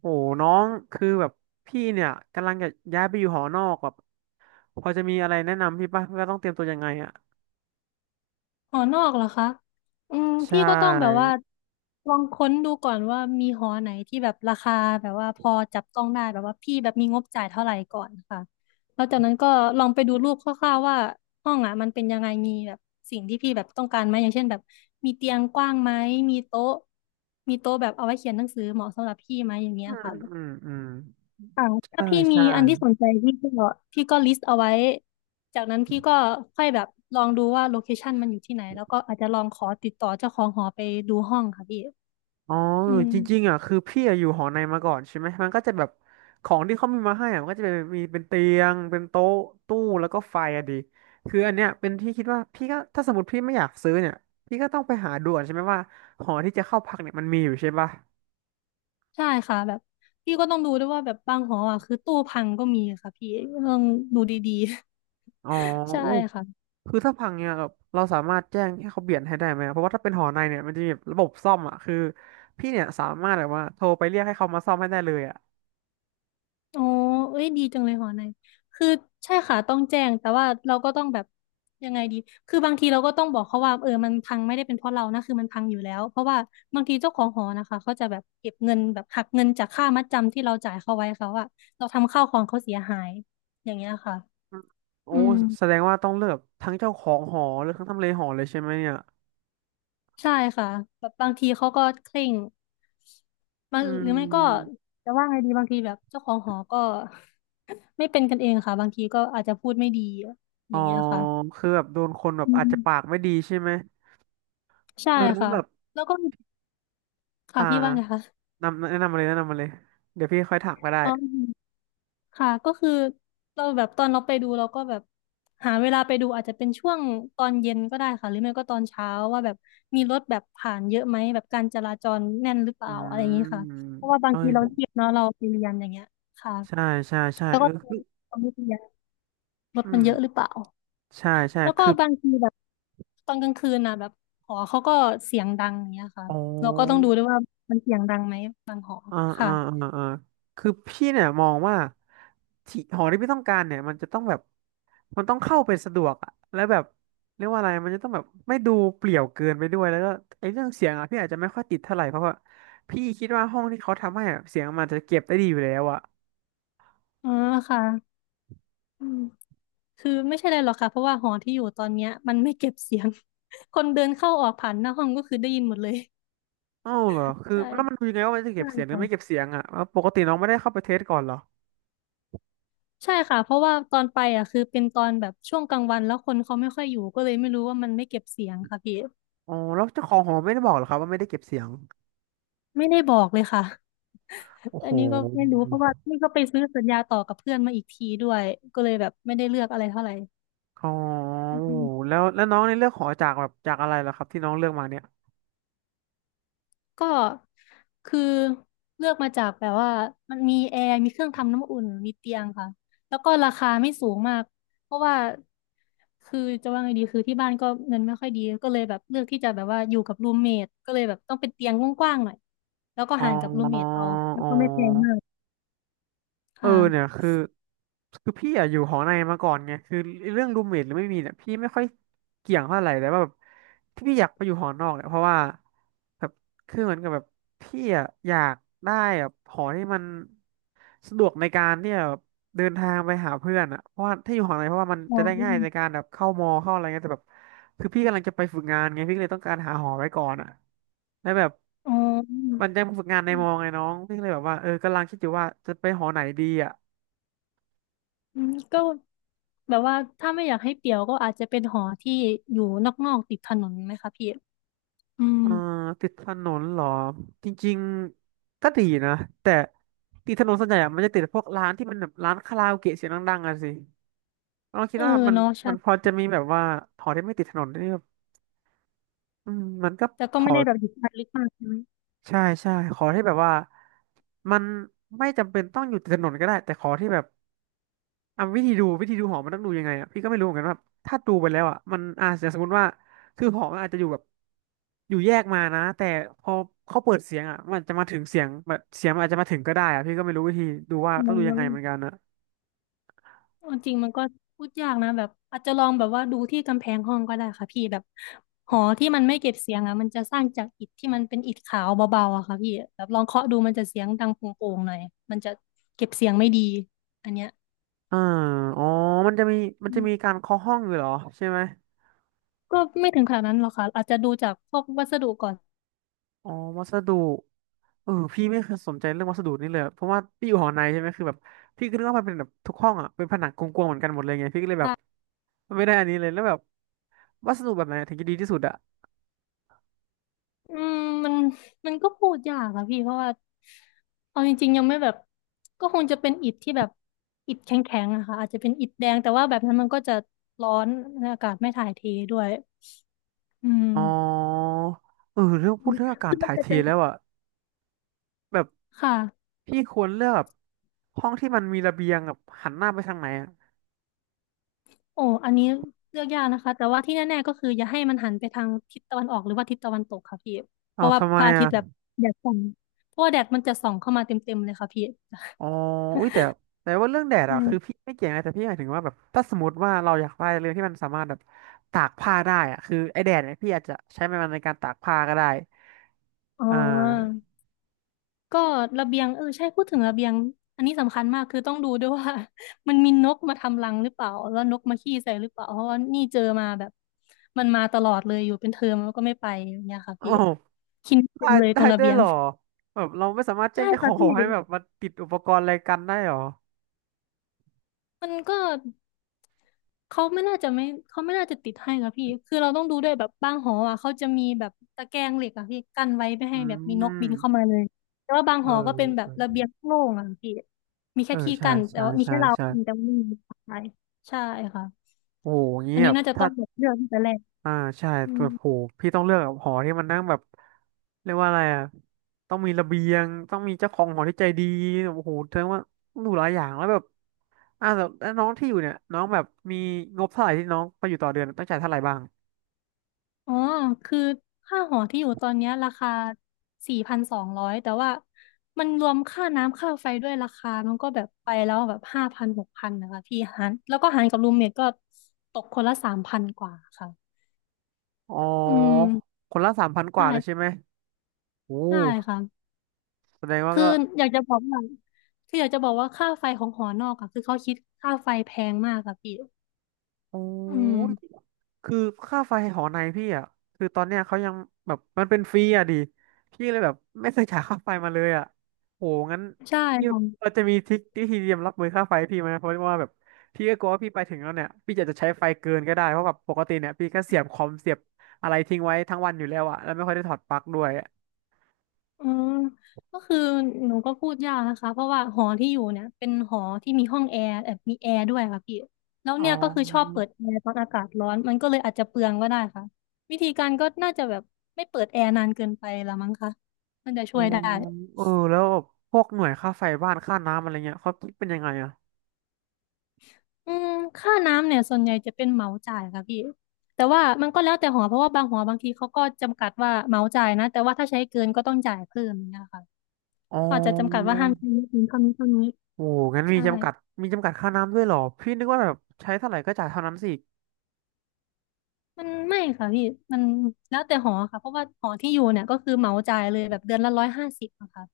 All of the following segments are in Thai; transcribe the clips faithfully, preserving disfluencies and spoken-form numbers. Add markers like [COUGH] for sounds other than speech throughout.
โอ้น้องคือแบบพี่เนี่ยกำลังจะย้ายไปอยู่หอนอกแบบพอจะมีอะไรแนะนำพี่ป่ะว่าต้องเตรียมตัวยังไงอ่ะหอนอกเหรอคะอืมใชพี่ก็ต้องแบบ่ว่าลองค้นดูก่อนว่ามีหอไหนที่แบบราคาแบบว่าพอจับต้องได้แบบว่าพี่แบบมีงบจ่ายเท่าไหร่ก่อนค่ะแล้วจากนั้นก็ลองไปดูรูปคร่าวๆว่าห้องอ่ะมันเป็นยังไงมีแบบสิ่งที่พี่แบบต้องการไหมอย่างเช่นแบบมีเตียงกว้างไหมมีโต๊ะมีโต๊ะแบบเอาไว้เขียนหนังสือเหมาะสำหรับพี่ไหมอย่างเงี้อืยมค่ะ อืมอืมค่ะใช่ถ้าพี่มีใช่อันที่สนใจพี่ก็พี่ก็ลิสต์เอาไว้จากนั้นพี่ก็ค่อยแบบลองดูว่าโลเคชันมันอยู่ที่ไหนแล้วก็อาจจะลองขอติดต่อเจ้าของหอไปดูห้องค่ะพี่อ๋อเอออืมจริงๆอ่ะคือพี่อะอยู่หอในมาก่อนใช่ไหมมันก็จะแบบของที่เขามีมาให้อ่ะมันก็จะเป็นมีเป็นเตียงเป็นโต๊ะตู้แล้วก็ไฟอะดีคืออันเนี้ยเป็นที่คิดว่าพี่ก็ถ้าสมมติพี่ไม่อยากซื้อเนี่ยพี่ก็ต้องไปหาดูก่อนใช่ไหมว่าหอที่จะเข้าพักเนี่ยมันมีอยู่ใช่ป่ะใช่ค่ะแบบพี่ก็ต้องดูด้วยว่าแบบบางหออ่ะคือตู้พังก็มีค่ะพี่ต้องดูดีอ๋ๆ อ [LAUGHS] ใช่อู้ ค่ะ คือถ้าพังเนี่ยแบบเราสามารถแจ้งให้เขาเปลี่ยนให้ได้ไหม เพราะว่าถ้าเป็นหอในเนี่ยมันจะมีแบบระบบซ่อมอ่ะ คือพี่เนี่ยสามารถแบบว่าโทรไปเรียกให้เขามาซ่อมให้ได้เลยอ่ะอ๋อเอ้ยดีจังเลยหอในคือใช่ค่ะต้องแจ้ง แต่ว่าเราก็ต้องแบบยังไงดีคือบางทีเราก็ต้องบอกเขาว่าเออมันพังไม่ได้เป็นเพราะเรานะคือมันพังอยู่แล้ว เพราะว่าบางทีเจ้าของหอนะคะ เขาจะแบบเก็บเงินแบบหักเงินจากค่ามัดจำที่เราจ่ายเขาไว้เขาอะเราทำข้าวของเขาเสียหาย อย่างเงี้ยค่ะโอ้อืมแสดงว่าต้องเลือกทั้งเจ้าของหอหรือทั้งทำเลหอเลยใช่ไหมเนี่ยใช่ค่ะแบบบางทีเขาก็เคร่งบาอืงหรือไม่ก็มจะว่าไงดีบางทีแบบเจ้าของหอก็ [LAUGHS] ไม่เป็นกันเองค่ะบางทีก็อาจจะพูดไม่ดีออ๋อย่างเงี้ยค่ะคือแบบโดนคนแบบอือาจม จะปากไม่ดีใช่ไหมใช่เออแล้วค่ะแบบแล้วก็ค่ะอ่าพี่ว่าไงคะนำแนะนำมาเลยแนะนำมาเลยเดี๋ยวพี่ค่อยถามก็ได้อ๋อค่ะก็คือเราแบบตอนเราไปดูเราก็แบบหาเวลาไปดูอาจจะเป็นช่วงตอนเย็นก็ได้ค่ะหรือไม่ก็ตอนเช้าว่าแบบมีรถแบบผ่านเยอะไหมแบบการจราจรแน่นหรือเปอืล่าอะไรอย่างนี้มค่ะเพราะว่าบางเอ้ทียเราเรียนเนาะเราไปเรียนอย่างเงี้ยค่ะใช่ใช่ใช่แล้วเอก็อตคืออนไม่เรียนรถอืมันมเยอะหรือเปล่าใช่ใช่แล้วก็คือบางทีแบบตอนกลางคืนนะแบบหอเขาก็เสียงดังอย่างเงี้ยค่ะอ๋อ เราก็ต้องดูด้วยว่ามันเสียงดังไหมอ่าอ่าค่ะอ่าอ่าคือพี่เนี่ยมองว่าที่หอที่พี่ต้องการเนี่ยมันจะต้องแบบมันต้องเข้าไปสะดวกอะแล้วแบบเรียกว่าอะไรมันจะต้องแบบไม่ดูเปลี่ยวเกินไปด้วยแล้วก็ไอ้เรื่องเสียงอะพี่อาจจะไม่ค่อยติดเท่าไหร่เพราะว่าพี่คิดว่าห้องที่เขาทำให้อะเสียงมันจะเก็บได้ดีอยู่แล้วอะอ๋อค่ะ อืมคือไม่ใช่อะไรหรอกค่ะเพราะว่าหอที่อยู่ตอนเนี้ยมันไม่เก็บเสียง [LAUGHS] คนเดินเข้าออกผ่านหน้าห้องก็คือได้ยินหมดเลยเอ้าเหรอคือใช่แล้วมันดูยังไงว่ามันจะเก็ใช่บเสียงหรือไม่เก็บค่ะเสียงอะแล้วปกติน้องไม่ได้เข้าไปเทสก่อนเหรอใช่ค่ะเพราะว่าตอนไปอ่ะคือเป็นตอนแบบช่วงกลางวันแล้วคนเขาไม่ค่อยอยู่ก็เลยไม่รู้ว่ามันไม่เก็บเสียงค่ะพี่อ๋อแล้วเจ้าของหอไม่ได้บอกเหรอครับว่าไม่ได้เก็บเสียงไม่ได้บอกเลยค่ะโอ้อัโห นนี้ก็ไม่รู้เพราะว่านี่ก็ไปซื้อสัญญาต่อกับเพื่อนมาอีกทีด้วยก็เลยแบบไม่ได้เลือกอะไรเท่าไหร่อ๋ออืโอ้ม แล้วแล้วน้องในเลือกหอจากแบบจากอะไรเหรอครับที่น้องเลือกมาเนี่ยก็คือเลือกมาจากแบบว่ามันมีแอร์มีเครื่องทำน้ำอุ่นมีเตียงค่ะแล้วก็ราคาไม่สูงมากเพราะว่าคือจะว่าไงดีคือที่บ้านก็เงินไม่ค่อยดีก็เลยแบบเลือกที่จะแบบว่าอยู่กับรูมเมทก็เลยแบบต้องเป็นเตียงกว้างๆหน่อยแล้วก็อ๋อห่างกับรูมเมทเอาแล้อ๋วก็ไม่แพงมาอ กเออค่ะเนี่ยคือคือพี่อะอยู่หอในมาก่อนไงคือเรื่องรูมเมทหรือไม่มีเนี่ยพี่ไม่ค่อยเกี่ยงเท่าไหร่แต่ว่าแบบที่พี่อยากไปอยู่หอนอกเนี่ยเพราะว่าแบบคือเหมือนกับแบบพี่อะอยากได้แบบหอที่มันสะดวกในการที่จะแบบเดินทางไปหาเพื่อนอะเพราะว่าถ้าอยู่หอในเพราะว่ามันอ๋จะได้ง่ายในอการแบบเข้ามอเข้าอะไรเงี้ยแต่แบบคือพี่กำลังจะไปฝึกงานไงพี่ก็เลยต้องการหาหอไว้ก่อนอะแล้วแบบอ๋อมันจะฝึกงานในมอไงน้องพี่ก็เลยแบบว่าเออกำลังคิดอยู่ว่าจะไปหอไหนดีอ่ะ อืมก็แบบว่าถ้าไม่อยากให้เปลี่ยวก็อาจจะเป็นหอที่อยู่นอกๆติดถนนไหมคะพี่อืมอ่าติดถนนเหรอจริงๆก็ดีนะแต่ติดถนนส่วนใหญ่อะมันจะติดพวกร้านที่มันแบบร้านคาราโอเกะเสียงดังๆอะสิเราคิเอดอว่ามันเนาะใช่ มันพอจะมีแบบว่าหอที่ไม่ติดถนนนี่แบบอืมมันก็แต่ก็พอไม่ได้แบบหยิบมันลึกมากใช่ไหมใช่ใช่ขอที่แบบว่ามันไม่จำเป็นต้องอยู่ติดถนนก็ได้แต่ขอที่แบบ อ่ะวิธีดูวิธีดูหอมันต้องดูยังไงอ่ะพี่ก็ไม่รู้เหมือนกันว่าถ้าดูไปแล้วอ่ะมันอาจจะสมมติว่าคือหอมันอาจจะอยู่แบบอยู่แยกมานะแต่พอเขาเปิดเสียงอ่ะมันจะมาถึงเสียงแบบเสียงมันอาจจะมาถึงก็ได้อ่ะพี่ก็ไม่รู้วิธีดูว่าอืต้องดูยังไงมเหมือนกันนะเอาจริงมันก็พูดยากนะแบบอาจจะลองแบบว่าดูที่กำแพงห้องก็ได้ค่ะพี่แบบหอที่มันไม่เก็บเสียงอ่ะมันจะสร้างจากอิฐที่มันเป็นอิฐขาวเบาๆอะค่ะพี่แบบลองเคาะดูมันจะเสียงดังโป่งๆหน่อยมันจะเก็บเสียงไม่ดีอันเนี้ยอ่าอ๋อมันจะมีมันจะมีการเคาะห้องอยู่เหรอใช่ไหมก็ไม่ถึงขนาดนั้นหรอกค่ะอาจจะดูจากพวกวัสดุก่อน อ๋อวัสดุเออพี่ไม่เคยสนใจเรื่องวัสดุนี่เลยอะเพราะว่าพี่อยู่หอในใช่ไหมคือแบบพี่ก็นึกว่ามันเป็นแบบทุกห้องอ่ะเป็นผนังกลวงๆเหมือนกันหมดเลยไงพี่ก็เลยแบบไม่ได้อันนี้เลยแล้วแบบวัสดุแบบไหนถึงจะดีที่สุดอะ อืมมันมันก็พูดยากอะพี่เพราะว่าเอาจริงๆยังไม่แบบก็คงจะเป็นอิฐที่แบบอิฐแข็งๆอะค่ะอาจจะเป็นอิฐแดงแต่ว่าแบบนั้นมันก็จะร้อนและอากาศไม่ถ่ายเทด้วยอืมอ๋อเออเรื่องพูดเรื่องอากาศคือมันถ่ายจะเทเป็นแล้วอะแบบค่ะพี่ควรเลือกแบบห้องที่มันมีระเบียงแบบหันหน้าไปทางไหนอะโอ้อันนี้เลือกยากนะคะแต่ว่าที่แน่ๆก็คืออย่าให้มันหันไปทางทิศตะวันออกหรือว่าทิศตะวันตกค่ะพี่เพเอาราะว่าทำไมพระอาทิตย์แบบอ่ะแดดส่องเพราะว่าแดดมันจะส่องเข้ามาเต็มๆเลยค่ะพี่อ๋ออุ้ยแต่แต่ว่าเรื่องแดดอะคือ่พี่ไม่เกี่ยงนะแต่พี่หมายถึงว่าแบบถ้าสมมติว่าเราอยากได้เรื่องที่มันสามารถแบบตากผ้าได้อ่ะคือไอแดดเนี่ยพี่อาจจะใช้มันในการตากผ้าก็ได้อ๋อ อ่าก็ระเบียงเออใช่พูดถึงระเบียงอันนี้สำคัญมากคือต้องดูด้วยว่า [LAUGHS] มันมีนกมาทำรังหรือเปล่าแล้วนกมาขี้ใส่หรือเปล่าเพราะว่านี่เจอมาแบบมันมาตลอดเลยอยู่เป็นเทอมแล้วก็ไม่ไปอย่างเงี้ยค่ะโอ้พี่คินเต็ได้มเลยตได้รงระด้วเบียยเหงรอแบบเราไม่สามารถแจ้ใช่งเจ้าขอค่ะงหพี่อให้แบบมาติดอุปกรณ์อะไรกันได้เหรอมันก็ เขาไม่น่าจะไม่เขาไม่น่าจะติดให้ค่ะพี่ คือเราต้องดูด้วยแบบบางหออ่ะเขาจะมีแบบตะแกรงเหล็กอ่ะพี่กั้นไว้ไม่อืให้แบบมีนกมบินเข้ามาเลย แต่ว่าบางเอหอก็เป็นแบบระอ เบียงโล่งอ่ะพี่มีเอแค่อที่ใช่กั้นแต่ใช่ว่ามีใช่แค่เราวใช่กัแต่ว่าไม่มีใครใช่ค่ะ โอ้โหเงี้อันยนี้แบบน่าจะต้ถ้าองแบบเลือกตั้งแต่แรกอ่าใช่อืแบม บโหพี่ต้องเลือกแบบหอที่มันนั่งแบบเรียกว่าอะไรอ่ะต้องมีระเบียงต้องมีเจ้าของหอที่ใจดีโอ้โหแสดงว่าต้องดูหลายอย่างแล้วแบบอ่าแต่แล้วน้องที่อยู่เนี่ยน้องแบบมีงบเท่าไหร่ที่น้องไปอยู่ต่อเดือนต้องจ่ายเท่าไหร่บ้างอ๋อ คือค่าหอที่อยู่ตอนเนี้ยราคาสี่พันสองร้อยแต่ว่ามันรวมค่าน้ำค่าไฟด้วยราคามันก็แบบไปแล้วแบบห้าพันหกพันนะคะพี่หารแล้วก็หารกับรูมเมทก็ตกคนละสามพันกว่าค่ะอ๋อืมอคนละสามพันกว่าเลยใช่ใช่ไหมโอ้ใช่ค่ะแสดงว่าคือก็อยากจะบอกว่าคืออยากจะบอกว่าค่าไฟของหอนอกอะคือเขาคิดค่าไฟแพงมากค่ะพี่โออืม้ คือค่าไฟหอในพี่อ่ะคือตอนเนี้ยเขายังแบบมันเป็นฟรีอ่ะดิพี่เลยแบบไม่เคยจ่ายค่าไฟมาเลยอ่ะโหงั้นใช่พี่ค่ะ เราจะมีทริคที่ทีเตรียมรับมือค่าไฟพี่ไหมเพราะว่าแบบพี่ก็กลัวว่าพี่ไปถึงแล้วเนี่ยพี่จะจะใช้ไฟเกินก็ได้เพราะแบบปกติเนี่ยพี่ก็เสียบคอมเสียบอะไรทิ้งไว้ทั้งวันอยู่แล้วอ่ะแล้วไม่ค่อยได้ถอดปลั๊กด้วยอะอืมก็คือหนูก็พูดยากนะคะเพราะว่าหอที่อยู่เนี่ยเป็นหอที่มีห้องแอร์แบบมีแอร์ด้วยค่ะพี่แล้วอ๋อเนี่ยก็คือชอบเปิดแอร์ตอนอากาศร้อนมันก็เลยอาจจะเปลืองก็ได้ค่ะวิธีการก็น่าจะแบบไม่เปิดแอร์นานเกินไปละมั้งคะมันจะอ๋ช่อวยได้เออแล้วพวกหน่วยค่าไฟบ้านค่าน้ำอะไรเงี้ยเขาคิดเป็นยังไงอ่ะอืมค่าน้ำเนี่ยส่วนใหญ่จะเป็นเหมาจ่ายค่ะพี่แต่ว่ามันก็แล้วแต่หอเพราะว่าบางหอบางทีเขาก็จำกัดว่าเหมาจ่ายนะแต่ว่าถ้าใช้เกินก็ต้องจ่ายเพิ่มอย่างเนี่ยค่ะอ๋อ อืมเท่านี้เท่านี้โอ้งั้นมีใช่ จำกัด มีจำกัดค่าน้ำด้วยเหรอ พี่นึกว่าแบบใช้เท่าไหร่ก็จ่ายเท่านั้นสิมันไม่ค่ะพี่มันแล้วแต่หอค่ะเพราะว่าหอที่อยู่เนี่ยก็คือเหมาจ่ายเลยแบบเดือนละร้อยห้าสิบะค่ะ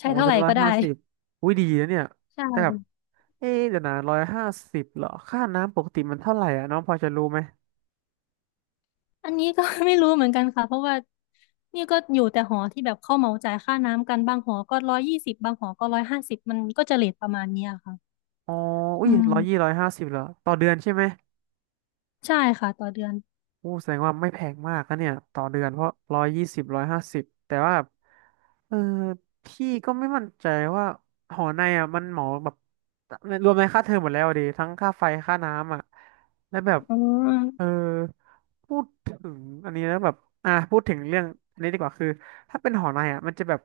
ใช้อ้เท่าเดืไหอร่นละก็ได้ห้าสิบอุ้ยดีนะเนี่ย ใช่แต่แบบ เอ๊ะเดี๋ยวนะร้อยห้าสิบเหรอค่าน้ำปกติมันเท่าไหร่อ่ะน้องพอจะรู้ไหม อันนี้ก็ [LAUGHS] ไม่รู้เหมือนกันค่ะเพราะว่านี่ก็อยู่แต่หอที่แบบเข้าเหมาจ่ายค่าน้ำกันบางหอก็ร้อยยี่สิบบางหอก็ร้อยห้าสิบมันก็จะเรทประมาณเนี้ยค่ะอ๋ออุ้ยอืมร้อยยี่ร้อยห้าสิบเหรอ ต่อเดือนใช่ไหม ใช่ค่ะต่อเดือนโอ้แสดงว่าไม่แพงมากนะเนี่ยต่อเดือนเพราะร้อยยี่สิบร้อยห้าสิบแต่ว่าแบบเออพี่ก็ไม่มั่นใจว่าหอในอ่ะมันเหมาแบบรวมในค่าเทอมหมดแล้วอะดิทั้งค่าไฟค่าน้ำอ่ะแล้วแบบอืเออมพูดถึงอันนี้แล้วแบบอ่ะพูดถึงเรื่องอันนี้ดีกว่าคือถ้าเป็นหอในอ่ะมันจะแบบ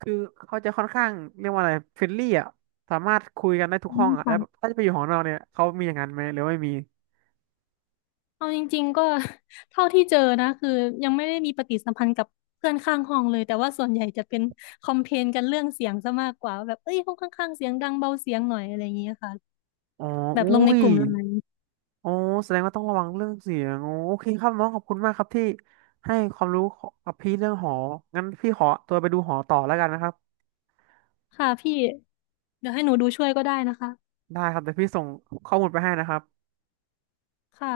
คือเขาจะค่อนข้างเรียกว่าอะไรเฟรนลี่อ่ะสามารถคุยกันได้ทุกห้องอ่ะแล้วแบบค่ะ ถ้าจะไปอยู่หอนอกเนี่ยเขามีอย่างนั้นไหมหรือว่าไม่มีเอาจริงๆก็ [LAUGHS] เท่าที่เจอนะคือยังไม่ได้มีปฏิสัมพันธ์กับเพื่อนข้างห้องเลยแต่ว่าส่วนใหญ่จะเป็นคอมเพลนกันเรื่องเสียงซะมากกว่าแบบเอ้ยห้องข้างๆเสียงดังเบาเสียงหน่อยอะไรอย่างเงี้ยค่ะอ๋อแบบอุ้ลงในย กลุ่มไลน์โอ้แสดงว่าต้องระวังเรื่องเสียงโอ้โอเคครับน้องขอบคุณมากครับที่ให้ความรู้กับพี่เรื่องหองั้นพี่ขอตัวไปดูหอต่อแล้วกันนะครับค่ะพี่เดี๋ยวให้หนูดูช่วยก็ได้นะคะได้ครับเดี๋ยวพี่ส่งข้อมูลไปให้นะครับค่ะ